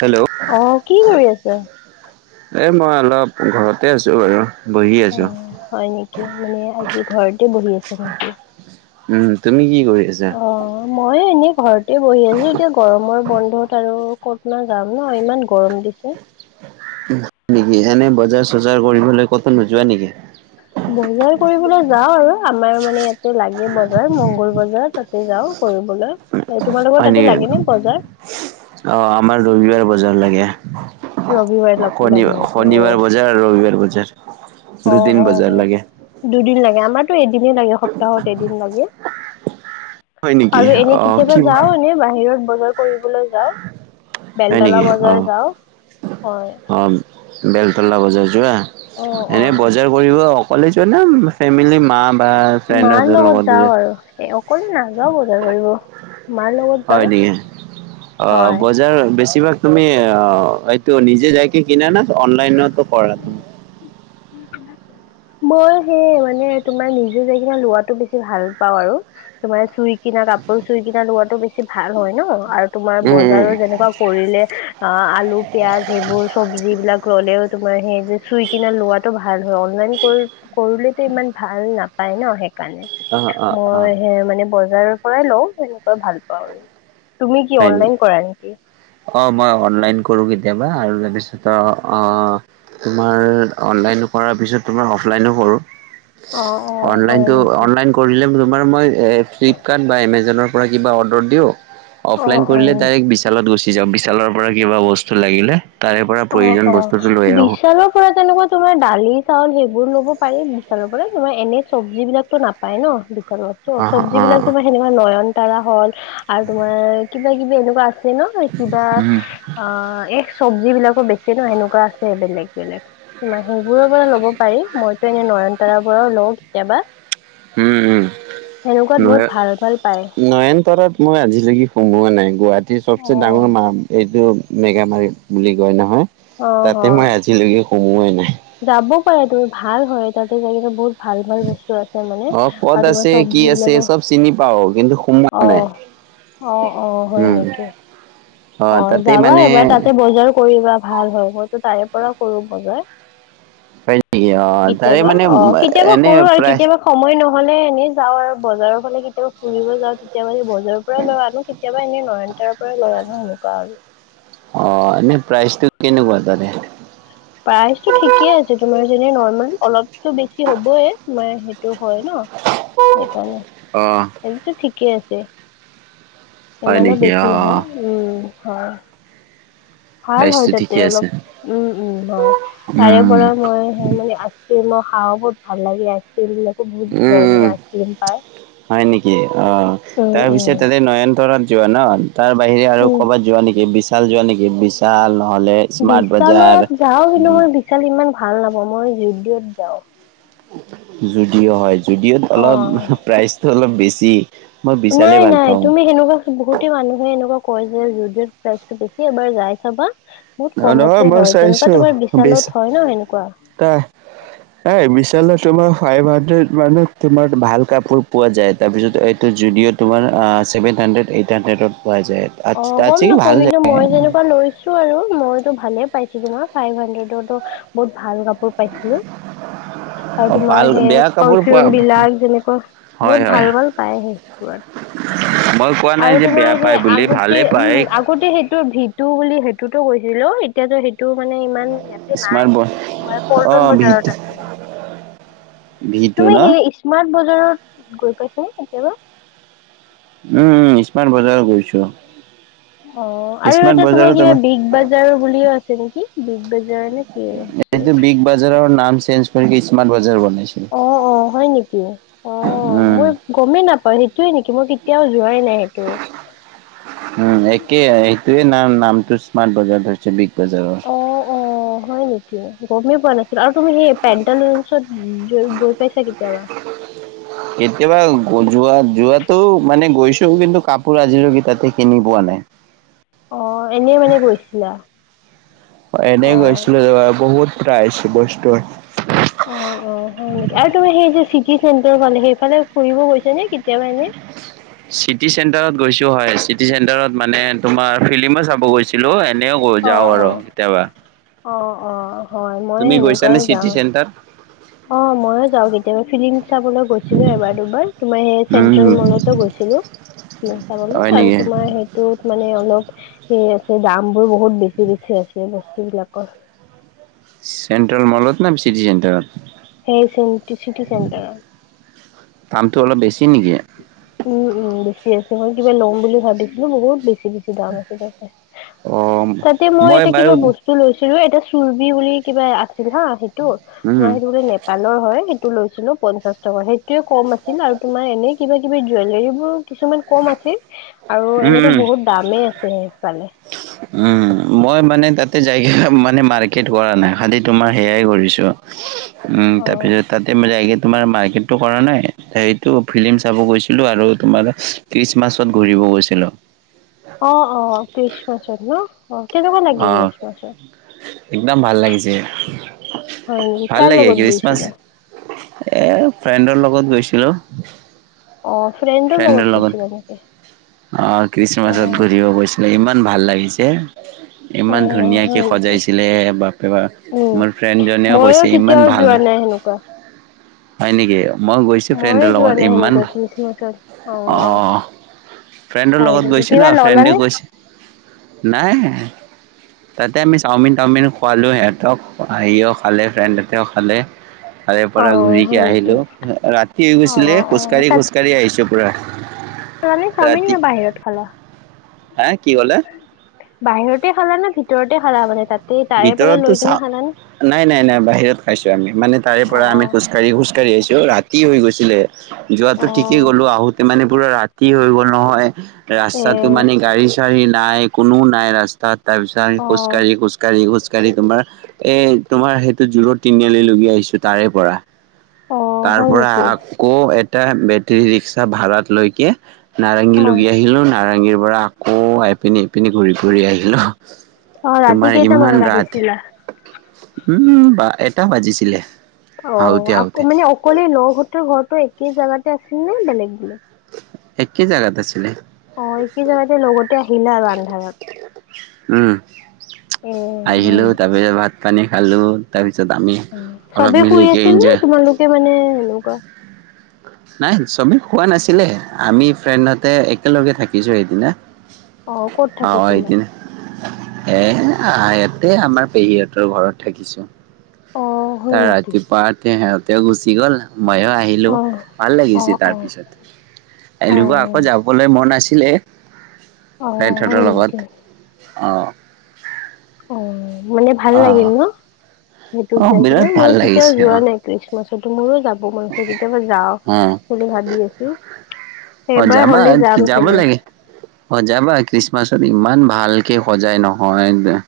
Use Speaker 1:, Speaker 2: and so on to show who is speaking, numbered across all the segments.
Speaker 1: Hello
Speaker 2: অ, কি কৰি আছে?
Speaker 1: এই, মই অলপ ঘৰতে আছোঁ, বাৰু। বহি
Speaker 2: অ,
Speaker 1: আছো।
Speaker 2: হয় নেকি! মানে আজি ঘৰতে বহি আছে নেকি!
Speaker 1: উম, তুমি কি কৰি আছা?
Speaker 2: অ মই এনেই ঘৰতে বহি আছো, এতিয়া গৰমৰ বন্ধত আৰু ক'তনো যাম ন! ইমান গৰম দিছে।
Speaker 1: [unintelligible] বজাৰ-চজাৰ কৰিবলৈ ক'তো নোযোৱা নেকি!
Speaker 2: বজাৰ কৰিবলৈ যাও আৰু, আমাৰ মানে ইয়াতে লাগে বজাৰ, মংগল বজাৰ, তাতে যাওঁ কৰিবলে।
Speaker 1: হয় নেকি! আহ, আমাৰ ৰবিবাৰে বজাৰ লাগে।
Speaker 2: ৰবিবাৰে লগ
Speaker 1: শনিব,
Speaker 2: লাগে নেকি অ
Speaker 1: শনিবাৰ বজাৰ আৰু ৰবিবাৰ বজাৰ।
Speaker 2: অ,
Speaker 1: দুদিন
Speaker 2: অ,
Speaker 1: বজাৰ লাগে
Speaker 2: দুদিন লাগে, আমাৰতো এদিনে লাগে, সপ্তাহত এদিন লাগে।
Speaker 1: হয় নেকি
Speaker 2: আৰু এনে
Speaker 1: অ
Speaker 2: কেতিয়াবা
Speaker 1: কি
Speaker 2: যাও এনেই বাহিৰত বজাৰ কৰিবলৈ যাওঁ।
Speaker 1: হয়
Speaker 2: বেলতলা
Speaker 1: নেকি অ
Speaker 2: বজাৰ যাও, হয়।
Speaker 1: অ বেলতলা বজাৰ যোৱা,
Speaker 2: অ',
Speaker 1: এনেই
Speaker 2: অ',
Speaker 1: বজাৰ [unintelligible] অকলেই যোৱা নে, ফেমিলি মা বা
Speaker 2: মাৰ
Speaker 1: ফ্ৰেণ্ডৰ
Speaker 2: লগত
Speaker 1: লগতে
Speaker 2: যাওঁ
Speaker 1: যোৱা।
Speaker 2: আৰু এ, অকলে নাযাও বজাৰ কৰিব, মাৰ লগত যাওঁ
Speaker 1: হয় নেকি! অ,
Speaker 2: হয়।
Speaker 1: বজাৰ বেছিভাগ তুমি অ এইটো নিজে যায় কিনা না, অনলাইনত কৰা?
Speaker 2: মই সেই মানে তোমাৰ নিজে যায় কিনা লোৱাটো বেছি ভাল পাওঁ আৰু। তোমাৰ চুই কিনা কাপোৰ, চুই কিনা লোৱাটো বেছি ভাল হয় ন, আৰু তোমাৰ
Speaker 1: উম, উম।
Speaker 2: বজাৰৰ যেনেকুৱা কৰিলে, অ, আলু, পিয়াজ, এইবোৰ চব্জি বিলাক ল'লেও তোমাৰ সেই যে চুই কিনা লোৱাটো ভাল হয়। অনলাইন [unintelligible] ইমান ভাল নাপায় ন, সেইকাৰণে
Speaker 1: অ', অ', অ'
Speaker 2: মই এ, মানে বজাৰৰ পৰাই লওঁ, সেনেকা ভাল পাওঁ আৰু, তুমি কি
Speaker 1: হয় নেকি?
Speaker 2: অনলাইন কৰা নেকি?
Speaker 1: অ, মই অনলাইন কৰো কেতিয়াবা, আৰু তাৰপিছত আহ অ, অ তোমাৰ অনলাইন কৰাৰ পিছত, তোমাৰ অফলাইনো কৰো।
Speaker 2: অ', অ', হয়
Speaker 1: অনলাইনতো,
Speaker 2: নেকি?
Speaker 1: অনলাইন কৰিলে তোমাৰ মই ফ্লিপকাৰ্ট বা এমেজনৰ পৰা কিবা অৰ্ডাৰ দিওঁ। অফলাইন
Speaker 2: অ',
Speaker 1: কৰিলে
Speaker 2: অ',
Speaker 1: ডাইৰেক্ট বিশালত গুচি যাওঁ, বিশালৰ পৰা কিবা বস্তু লাগিলে তাৰে পৰা প্ৰয়োজন বস্তুটো লৈ আহোঁ।
Speaker 2: ধৰা, তেনেকুৱা তোমাৰ দালি, চাউল সেইবোৰ লব পাৰি বিশালৰ পৰা, তোমাৰ এনে চব্জি বিলাকটো নাপায় ন।
Speaker 1: অ',
Speaker 2: চজ্বিবিলাক
Speaker 1: অ',
Speaker 2: তোমাৰ সেনেকুৱা নয়নতাৰা হ'ল আৰু, তোমাৰ কিবা-কিবি এনেকুৱা আছে ন, কিবা
Speaker 1: উম,
Speaker 2: অ, এই চবজি বিলাকৰ বেছি আছে ন, এনেকুৱা আছে বেলেগ-বেলেগ। তোমাৰ সেইবোৰৰ পৰা ল'ব পাৰি, মইতো এনে নয়নতাৰ পৰাও লওঁ, কেতিয়াবা।
Speaker 1: উমঁ উমঁ!
Speaker 2: সেনেকুৱাত বহুত ভাল ভাল পায়।
Speaker 1: নয়নতৰাত মই আজিলৈকে সোমোৱা নাই গুৱাহাটীৰ সবছে ডাঙৰ মা এইটো- মেগামাৰী বুলি কয় নহয়
Speaker 2: অ
Speaker 1: তাতে
Speaker 2: হয়।
Speaker 1: মই আজিলৈকে সোমোৱাই নাই।
Speaker 2: যাব পাৰে তুমি ভাল হয় তাতে যায়কেনে বহুত- ভাল ভাল বস্তু আছে মানে
Speaker 1: অ ক'ত
Speaker 2: আৰু তোমাৰ
Speaker 1: আছে কি
Speaker 2: সবজি
Speaker 1: আছে
Speaker 2: বিলাকো
Speaker 1: চব চিনি পাও কিন্তু সোমোৱা
Speaker 2: অঁ।
Speaker 1: নাই
Speaker 2: অঁ অঁ হয়
Speaker 1: উম
Speaker 2: নেকি?
Speaker 1: অ
Speaker 2: অঁ
Speaker 1: তাতে
Speaker 2: যাবা
Speaker 1: মানে
Speaker 2: এবাৰ তাতে বজাৰ কৰিবা ভাল হয় মইতো তাৰে পৰাই কৰো বজাৰ।
Speaker 1: হয় নেকি অ তাৰে
Speaker 2: কেতিয়াবা
Speaker 1: মানে
Speaker 2: অঁ কেতিয়াবা
Speaker 1: এনে
Speaker 2: কৰো আৰু
Speaker 1: প্ৰাইচ
Speaker 2: কেতিয়াবা। সময় নহলে এনে যাওঁ আৰু বজাৰৰ ফালে কেতিয়াবা ফুৰিব যাওঁ তেতিয়া সেই বজাৰ। পৰা লৈ আনো কেতিয়াবা এনেই নয়নতৰাৰ পৰাই লৈ আনো সেনেকুৱা আৰু।
Speaker 1: অঁ এনেই প্ৰাইচটো কেনেকুৱা তাতে
Speaker 2: প্ৰাইচটো ঠিকে আছে তোমাৰ যেনে নৰ্মাল অলপটো বেছি হ'বই মানে সেইটো হয় ন। সেইকাৰণে।
Speaker 1: অঁ!
Speaker 2: এনে টো ঠিকে আছে।
Speaker 1: হয়
Speaker 2: ইমানো
Speaker 1: নেকি
Speaker 2: বেছি
Speaker 1: অ
Speaker 2: নহয় উমঁ হয়। ভাল হয়
Speaker 1: প্ৰাইচটো
Speaker 2: তাতে
Speaker 1: ঠিকে
Speaker 2: অলপ
Speaker 1: আছে
Speaker 2: উমঁ উমঁ হয় তাৰে
Speaker 1: উম
Speaker 2: পৰা মই সে মানে আছ- ক্ৰীম ও খাওঁ বহুত ভাল লাগে আইচ ক্ৰীম বিলাকো বহুত ধৰণৰ আইচ ক্ৰীম পায়।
Speaker 1: হয়ঁ নেকি অঁ
Speaker 2: উম
Speaker 1: তাৰ পিছত
Speaker 2: উম
Speaker 1: তাৰে নয়নতৰাত- যোৱা ন তাৰ বাহিৰে আৰু
Speaker 2: উম
Speaker 1: ক'বাত যোৱা নেকি বিশাল যোৱা নেকি বিশাল নহ'লে- স্মাৰ্ট বজাৰ
Speaker 2: বিশালত যাওঁ কিন্তু
Speaker 1: উম,
Speaker 2: মই বিশাল ইমান ভাল নাপাওঁ মই জদিঅ'ত যাওঁ।
Speaker 1: জুদিঅ' হয়ঁ জুদিঅ'ত অলপ
Speaker 2: অ
Speaker 1: প্ৰাইচটো অলপ বেছি। মই বিশালে
Speaker 2: নাই
Speaker 1: ভাল
Speaker 2: নাই
Speaker 1: পাওঁ।
Speaker 2: তুমি সেনেকুৱা বহুত। মানুহে এনেকুৱা কয় যে যদিঅ'ত প্ৰাইজটো বেছি এবাৰ যাই চাবা। বহুত
Speaker 1: অ', নহয়
Speaker 2: কমতে
Speaker 1: মই
Speaker 2: হয় যেনেকুৱা তোমাৰ বিশালত হয়ঁ ন সেনেকুৱা।
Speaker 1: তাই এ বিশালত তোমাৰ ফাইভ হাড্ৰেড মানত তোমাৰ ভাল কাপোৰ পোৱা যায় তাৰপিছত এইটো যদিঅ'ত। তোমাৰ আ ছেভেন হাণ্ড্ৰেড এইট হাণ্ড্ৰেডত পোৱা যায়। তাত
Speaker 2: অঁ
Speaker 1: তাত
Speaker 2: গ'ম
Speaker 1: ভাল
Speaker 2: নাপাবি
Speaker 1: জেগা
Speaker 2: ন মই জানো লৈছো আৰু মইতো ভালে পাইছো তোমাৰ ফাইভ হাড্ৰেডৰো। বহুত ভাল কাপোৰ পাইছিলো। আৰু তোমাৰ
Speaker 1: ভাল
Speaker 2: সেই
Speaker 1: বেয়া কাপোৰ পোৱা
Speaker 2: পাৰফিউম বিলাক যেনেকুৱা
Speaker 1: হয়
Speaker 2: বহুত
Speaker 1: হয়।
Speaker 2: ভাল ভাল পায় সেইবোৰত।
Speaker 1: মই কোৱা নাই যে বেয়া পায় বুলি ভালে পায়।
Speaker 2: ক'ত এ সেইটো ভিতু বুলি সেইটোতো কৈছিলোঁ। এতিয়াতো সেইটো মানে ইমান ইয়াতে নাই
Speaker 1: স্মাৰ্ট ব
Speaker 2: তোমাৰ
Speaker 1: অ
Speaker 2: পল্টন বজাৰত আছে।
Speaker 1: ভি টু
Speaker 2: তুমি
Speaker 1: ন।
Speaker 2: সেই স্মাৰ্ট বজাৰত গৈ পাইছে নে কেতিয়াবা?
Speaker 1: উমঁ উমঁ স্মাৰ্ট বজাৰৰ গৈছোঁ।
Speaker 2: অঁ আৰু এটা তোমাৰ
Speaker 1: বজাৰত
Speaker 2: কিবা
Speaker 1: আমাৰ
Speaker 2: বিগ বাজাৰ বুলিও আছে নেকি বিগ বাজাৰ নে কি আছে?
Speaker 1: এইটো বিগ বাজাৰৰ নাম চেঞ্জ কৰি স্মাৰ্ট বাজাৰ বনাইছে।
Speaker 2: অঁ অঁ হয় নেকি অঁ
Speaker 1: উম
Speaker 2: মই- গমেই নাপাওঁ সেইটোয়ে নেকি মই কেতিয়াওঁ যোৱাই নাই সেইটো।
Speaker 1: উমঁ একেই এইটোয়ে নাম নামটো স্মাৰ্ট বজাৰ ধৰিছে বিগ বজাৰৰ।
Speaker 2: অঁ অঁ! হয় নেকি গমেই পোৱা নাছিলো আৰু তুমি সেই পেন্টালুইটত গৈ পাইছা কেতিয়াবা? [inaudible]
Speaker 1: কেতিয়াবা যোৱা যোৱাটো মানে গৈছো কিন্তু কাপোৰ আজিলৈকে তাতে কিনি পোৱা নাই
Speaker 2: অ এনেই মানে গৈছিলা?
Speaker 1: অ এনেই
Speaker 2: অ'
Speaker 1: গৈছিলো এবাৰ বহুত প্ৰাইজ বস্তুৰ
Speaker 2: অ অ হয় নেকি, আৰু তোমাৰ সেই যে চিটি চেণ্টাৰ ফালে সেইফালে ফুৰিব গৈছা নে কেতিয়াবা এনে?
Speaker 1: চিটি চেণ্টাৰত গৈছো হয় চিটি চেণ্টাৰত মানে তোমাৰ ফিল্মো চাব গৈ ছিলো এনেও গ যাওঁ
Speaker 2: অ'
Speaker 1: আৰু
Speaker 2: অ'।
Speaker 1: কেতিয়াবা।
Speaker 2: অ অ হয় মই
Speaker 1: তুমি গৈছানে
Speaker 2: সেনেকুৱাই
Speaker 1: চিটি
Speaker 2: যাওঁ।
Speaker 1: চেণ্টাৰ
Speaker 2: অ মইয়ো যাও কেতিয়াবা ফিল্ম চাবলৈ গৈছিলো এবাৰ দুবাৰ তোমাৰ সেই চেন্ট্ৰেল
Speaker 1: উম
Speaker 2: মলতো গৈছিলো ফ্লিম চাবলৈ
Speaker 1: হয়
Speaker 2: আৰু
Speaker 1: নেকি
Speaker 2: তোমাৰ হে ত মানে অলপ সেই আছে দাম বোৰ বহুত বেছি বেছি আছে বস্তু বিলাকৰ
Speaker 1: চেণ্ট্ৰেল মলত নে চিটি চেণ্টাৰ?
Speaker 2: সেই চিটি চেণ্টাৰত।
Speaker 1: দামটো অলপ বেছি নেকি?
Speaker 2: উম উম বেছি আছে মই কিবা ল'ম বুলি ভাবিছিলো বহুত বেছি বেছি দাম আছিলে তাতে।
Speaker 1: অ
Speaker 2: তাতে মই এটা কিবা ব স্তু লৈছিলো এটা চুৰ্বি বুলি কিবা আছিল হা সেইটো মই
Speaker 1: উম
Speaker 2: সেইটো বোলে নে পালৰ হয় সেইটো লৈছিলো পঞ্চাশ টকা সেইটোয়ে কম আছিল আৰু তোমাৰ এনে কিবা কিবি জুৱেলেৰী বোৰ কিছুমান কম আছিল আৰু
Speaker 1: উম
Speaker 2: এনেতো
Speaker 1: উম
Speaker 2: বহুত দামেই আছে একফালে
Speaker 1: উম মই মানে তাতে যাই মানে মাৰ্কেট কৰা নাই খালি তোমাৰ সেয়াই কৰিছো।
Speaker 2: [inaudible]
Speaker 1: উম
Speaker 2: অ
Speaker 1: তাৰপিছত তাতে মই যায় কে তোমাৰ মাৰ্কেটটো কৰা নাই সেইটো ফিল্ম চাব গৈছিলো আৰু তোমাৰ খ্ৰীষ্টমাছত ঘূৰিব গৈছিলো।
Speaker 2: অ অ খ্ৰীষ্টমাছত ন অ কেনেকুৱা লাগিল
Speaker 1: অ
Speaker 2: খ্ৰীষ্টমাছত?
Speaker 1: একদম ভাল লাগিছে
Speaker 2: হয় নেকি
Speaker 1: ভাল
Speaker 2: কাৰ
Speaker 1: লাগে
Speaker 2: লগত
Speaker 1: খ্ৰীষ্টমাছ
Speaker 2: গৈছিলা
Speaker 1: এ ফ্ৰেণ্ডৰ লগত গৈছিলো।
Speaker 2: অ ফ্ৰেণ্ড
Speaker 1: ফ্ৰেণ্ডৰ লগত অ
Speaker 2: অ
Speaker 1: খ্ৰীষ্টমাছত ঘূৰিব গৈছিলে ইমান ভাল লাগিছে
Speaker 2: এ
Speaker 1: ইমান ধুনীয়াকে
Speaker 2: হয় নেকি
Speaker 1: সজাইছিলে বাপৰে বাপ
Speaker 2: উম
Speaker 1: মোৰ ফ্ৰেণ্ডজনেও কৈছে ইমান ভাল
Speaker 2: কোৱা
Speaker 1: হয় নেকি মই গৈছো
Speaker 2: মইয়ে
Speaker 1: ফ্ৰেণ্ডৰ
Speaker 2: যোৱা
Speaker 1: লগত
Speaker 2: নাই
Speaker 1: ইমান
Speaker 2: সেনেকুৱা
Speaker 1: ভাল
Speaker 2: খ্ৰীষ্টমাছত অ
Speaker 1: অহ ফ্ৰেণ্ডৰ
Speaker 2: হয়
Speaker 1: লগত
Speaker 2: নেকি
Speaker 1: গৈছে
Speaker 2: কিবা
Speaker 1: ন
Speaker 2: ললানে
Speaker 1: ফ্ৰেণ্ডে নাই তাতে আমি চাওমিন টাওমিন খোৱালো সিহঁতক সিও খালে ফ্ৰেণ্ডহঁতেও খালে। তাৰে
Speaker 2: অ
Speaker 1: পৰা ঘুৰিকে
Speaker 2: হয় নেকি
Speaker 1: আহিলো ৰাতি হৈ
Speaker 2: অ
Speaker 1: গৈছিলে খোজকাঢ়ি
Speaker 2: অ
Speaker 1: খোজকাঢ়ি খোজকাঢ়ি আহিছো পুৰা।
Speaker 2: চোৱা চাওমিন
Speaker 1: ৰাতি
Speaker 2: নে বাহিৰত খালা
Speaker 1: হা কি ক'লে
Speaker 2: বাহিৰতে খালা নে ভিতৰতে খালা মানে তাত?
Speaker 1: ভিতৰতো চাও নাই নাই নাই বাহিৰত খাইছো আমি মানে তাৰে
Speaker 2: অ
Speaker 1: পৰা আমি খোজ কাঢ়ি খোজকাঢ়ি আহিছো ৰাতি হৈ গৈছিলে যোৱাটো
Speaker 2: অ
Speaker 1: ঠিকেই গ'লো আহোতে মানে পুৰা ৰাতি কি হৈ গ'ল নহয়
Speaker 2: এ
Speaker 1: ৰাস্তাটো মানে গাড়ী চাড়ী নাই, কোনোও নাই ৰাস্তাত। তাৰপিছত আমি
Speaker 2: অ
Speaker 1: খোজকাঢ়ি খোজকাঢ়ি- খোজকাঢ়ি খোজকাঢ়ি তোমাৰ এ তোমাৰ সেইটো জো ৰদ তিনিআলি লগি আহিছো তাৰে পৰা।
Speaker 2: অ
Speaker 1: তাৰ
Speaker 2: হয়
Speaker 1: পৰা
Speaker 2: নেকি
Speaker 1: আকৌ এটা বেটেৰী ৰিক্সা ভাড়াত লৈকে- নাৰেংগী
Speaker 2: অ
Speaker 1: লগি আহিলো, নাৰেংগীৰ পৰা আকৌ এইপিনি এইপিনি ঘূৰি ফুৰি আহিলোঁ।
Speaker 2: অঁ, ৰাতি কেইটা-
Speaker 1: ইমান ৰাতি মানে বা এটা বাজিছিলে।
Speaker 2: অঁ,
Speaker 1: আহোতে আহোতে
Speaker 2: আকৌ মানে অকলে লগহঁতৰ ঘৰটো একে জাগাতে আছিল নে বেলেগ বেলেগ!
Speaker 1: একেই জাগাত আছিলে।
Speaker 2: অঁ, একেই জাগাতে লগতে আহিলা আৰু আন্ধাৰত।
Speaker 1: উম,
Speaker 2: এ হয়
Speaker 1: আহিলো তাৰ
Speaker 2: নেকি
Speaker 1: পিছত ভাত -পানী খালো। তাৰপিছত আমি অলপ মিলিকে ইঞ্জয়-
Speaker 2: তে মানে এনেকুৱা-
Speaker 1: নাই চবেই শুৱা নাছিলে, আমি ফ্ৰেণ্ডহতে একেলগে থাকিছো সেইদিনা।
Speaker 2: অ ক'ত
Speaker 1: অঁ,
Speaker 2: থাকিছিলা
Speaker 1: সেইদিনা। এ ইয়াতে আমাৰ পেহীহঁতৰ ঘৰত থাকিছো।
Speaker 2: অঁ।
Speaker 1: তাৰ ৰাতিপুৱা উঠি সিহঁতেও গুচি গ'ল, মইও আহিলোঁ।
Speaker 2: অ
Speaker 1: ভাল
Speaker 2: অ
Speaker 1: লাগিছে
Speaker 2: অ
Speaker 1: তাৰ পিছত।
Speaker 2: অ
Speaker 1: এনেকুৱা আকৌ যাবলৈ মন আছিলে
Speaker 2: অ হয়
Speaker 1: ফ্ৰেণ্ডহঁতৰ
Speaker 2: নেকি
Speaker 1: লগত। অঁ।
Speaker 2: অঁ, মানে ভাল লাগিল
Speaker 1: অ
Speaker 2: ন সেইটোত
Speaker 1: অ',
Speaker 2: যাই কিনে।
Speaker 1: বিৰাট ভাল
Speaker 2: মই কেতিয়াও
Speaker 1: লাগিছে
Speaker 2: যোৱা
Speaker 1: অ',
Speaker 2: নাই। খ্ৰীষ্টমাছতো মোৰো যাব মন আছে, কেতিয়াবা যাওঁ বুলি ভাবি আছো।
Speaker 1: অঁ,
Speaker 2: এইবাৰ
Speaker 1: যাবা,
Speaker 2: হ'লে যাম
Speaker 1: যাব
Speaker 2: চাগে
Speaker 1: লাগে। অঁ, যাবা খ্ৰীষ্টমাছত ইমান ভালকে সজাই নহয়।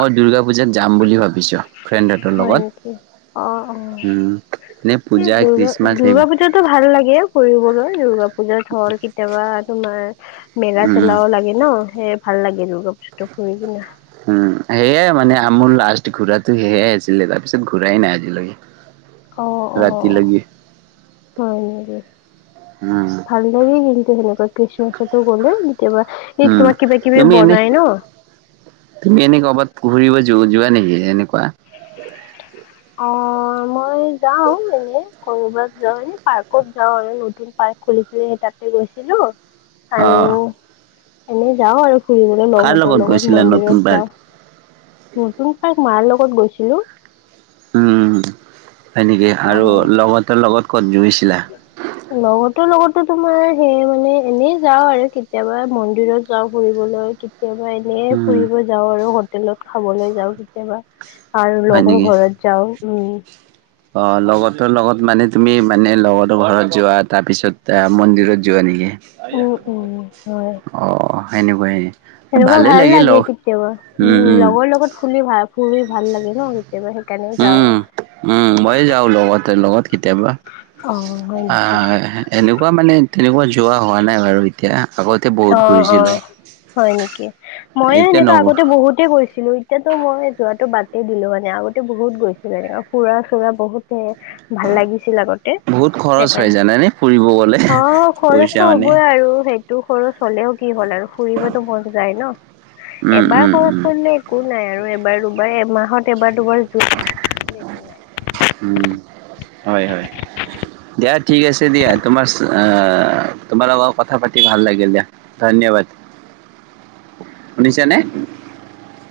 Speaker 1: মই দুৰ্গা পূজাত যাম বুলি ভাবিছোঁ। ফ্ৰেণ্ডহঁতৰ
Speaker 2: হয় নেকি অ অ
Speaker 1: লগত হম, এনেই
Speaker 2: এই
Speaker 1: পূজা,
Speaker 2: দুৰ্গা
Speaker 1: খ্ৰীষ্টমাছ
Speaker 2: দুৰ্গা
Speaker 1: সেইবোৰত।
Speaker 2: পূজাতো ভাল লাগে ফুৰিবলৈ, দূৰ্গা পুজাত হ'ল কেতিয়াবা তোমাৰ মেলা
Speaker 1: উম,
Speaker 2: চেলাও। লাগে ন, সেয়ে ভাল লাগে দুৰ্গা পূজাটো ফুৰি কিনে।
Speaker 1: উম, সেয়াই মানে মোৰ লাষ্ট ঘূৰাতো সেয়াই আছিলে তাৰপিছত ঘূৰাই নাই আজিলৈকে।
Speaker 2: অঁ, অঁ,
Speaker 1: ৰাতিলৈকে
Speaker 2: হয় নেকি?
Speaker 1: উম,
Speaker 2: ভালে। মইয়ো কিন্তু সেনেকুৱা খ্ৰীষ্টমাছটো গ'লে কেতিয়াবা- এই
Speaker 1: হম,
Speaker 2: তোমাৰ কিবা কিবি
Speaker 1: তুমি এনেই-
Speaker 2: বনাই ন
Speaker 1: তুমি এনে ক'ৰবাত ফুৰিব যো যোৱা নেকি এনেকুৱা?
Speaker 2: অঁ, মই যাওঁ এনে। শনিবাৰত যাওঁ, এনে পাৰ্কত যাওঁ আৰু নতুন পাৰ্ক খুলিছিল সেই তাতে গৈছিলোঁ। আৰু
Speaker 1: অ'।
Speaker 2: এনে যাওঁ আৰু। ফুৰিবলৈ
Speaker 1: কাৰ
Speaker 2: লগহঁতৰ লগত
Speaker 1: গৈছিলা নতুন
Speaker 2: মন্দিৰত
Speaker 1: পাৰ্ক
Speaker 2: যাওঁ, নতুনকৈ মাৰ লগত গৈছিলোঁ।
Speaker 1: হম, হয় নেকি আৰু লগহঁতৰ লগত ক'বাত গৈছিলা?
Speaker 2: [inaudible] লগৰতোৰ লগতো তোমাৰ সেই মানে এনেই যাওঁ আৰু কেতিয়াবা মন্দিৰত যাওঁ ফুৰিবলৈ। [unintelligible] এনে
Speaker 1: উম
Speaker 2: ফুৰিব যাওঁ আৰু হোটেলত খাবলৈ যাওঁ কেতিয়াবা আৰু
Speaker 1: হয়
Speaker 2: লগৰ ঘৰত- যাওঁ, উম।
Speaker 1: অঁ, লগৰটোৰ লগত মানে তুমি মানে লগৰটোৰ ঘৰত যোৱা তাৰপিছত মন্দিৰত যোৱা নেকি? অ',
Speaker 2: উম, উম, হয়
Speaker 1: সেনেকুৱা নি?
Speaker 2: সেনেকুৱা ভাল লাগে কেতিয়াবা। উম, লগৰ লগত ফুলি ভাল, ফুৰি ভাল লাগে ন? কেতিয়াবা কেনে যাওঁ
Speaker 1: উম
Speaker 2: আৰু
Speaker 1: উম, মই যাওঁ লগতে, লগত কেতিয়াবা
Speaker 2: অ', হয় নেকি?
Speaker 1: তেনেকোৱাত যোৱা হোৱা নাই বাৰু, এত এতিয়া, আগতে বহুত
Speaker 2: অ',
Speaker 1: ঘূৰিছিলো
Speaker 2: অ', হয় নেকি? মইও
Speaker 1: এতিয়া
Speaker 2: এনেকুৱা
Speaker 1: নগৰ
Speaker 2: আগতে বহুত গৈছোঁ ছিলোঁ, এতিয়াতো মই, যোৱাটো বাদেই দিলোঁ, মানে আগতে বহুত গৈছিলোঁ, এনেকা ফুৰা-চুৰা বহুতে ভাল লাগিছিল আগত তে,
Speaker 1: বহুত খৰচ হয়
Speaker 2: সেইকাৰণে,
Speaker 1: জানানে ফুৰিব গলে
Speaker 2: অ',
Speaker 1: পইচা
Speaker 2: খৰচটো
Speaker 1: মানে
Speaker 2: হ'বই আৰু সেই খৰচ হ'লেও কি হ'ল আৰু ফুৰিবতো মন যায় ন?
Speaker 1: উম
Speaker 2: এবাৰ
Speaker 1: উম
Speaker 2: খৰচ
Speaker 1: উম
Speaker 2: কৰিলে একো নাই আৰু এবাৰ-দুবাৰ এমাহত, এবাৰ-দুবাৰ জোখ [unintelligible] একো নাই
Speaker 1: উম, হয়, হয়। দিয়া, ঠিক আছে দিয়া, তোমাৰ আ, তোমাৰ লগত কথা পাতি ভাল লাগিল দিয়া। ধন্যবাদ, শুনিছা নে?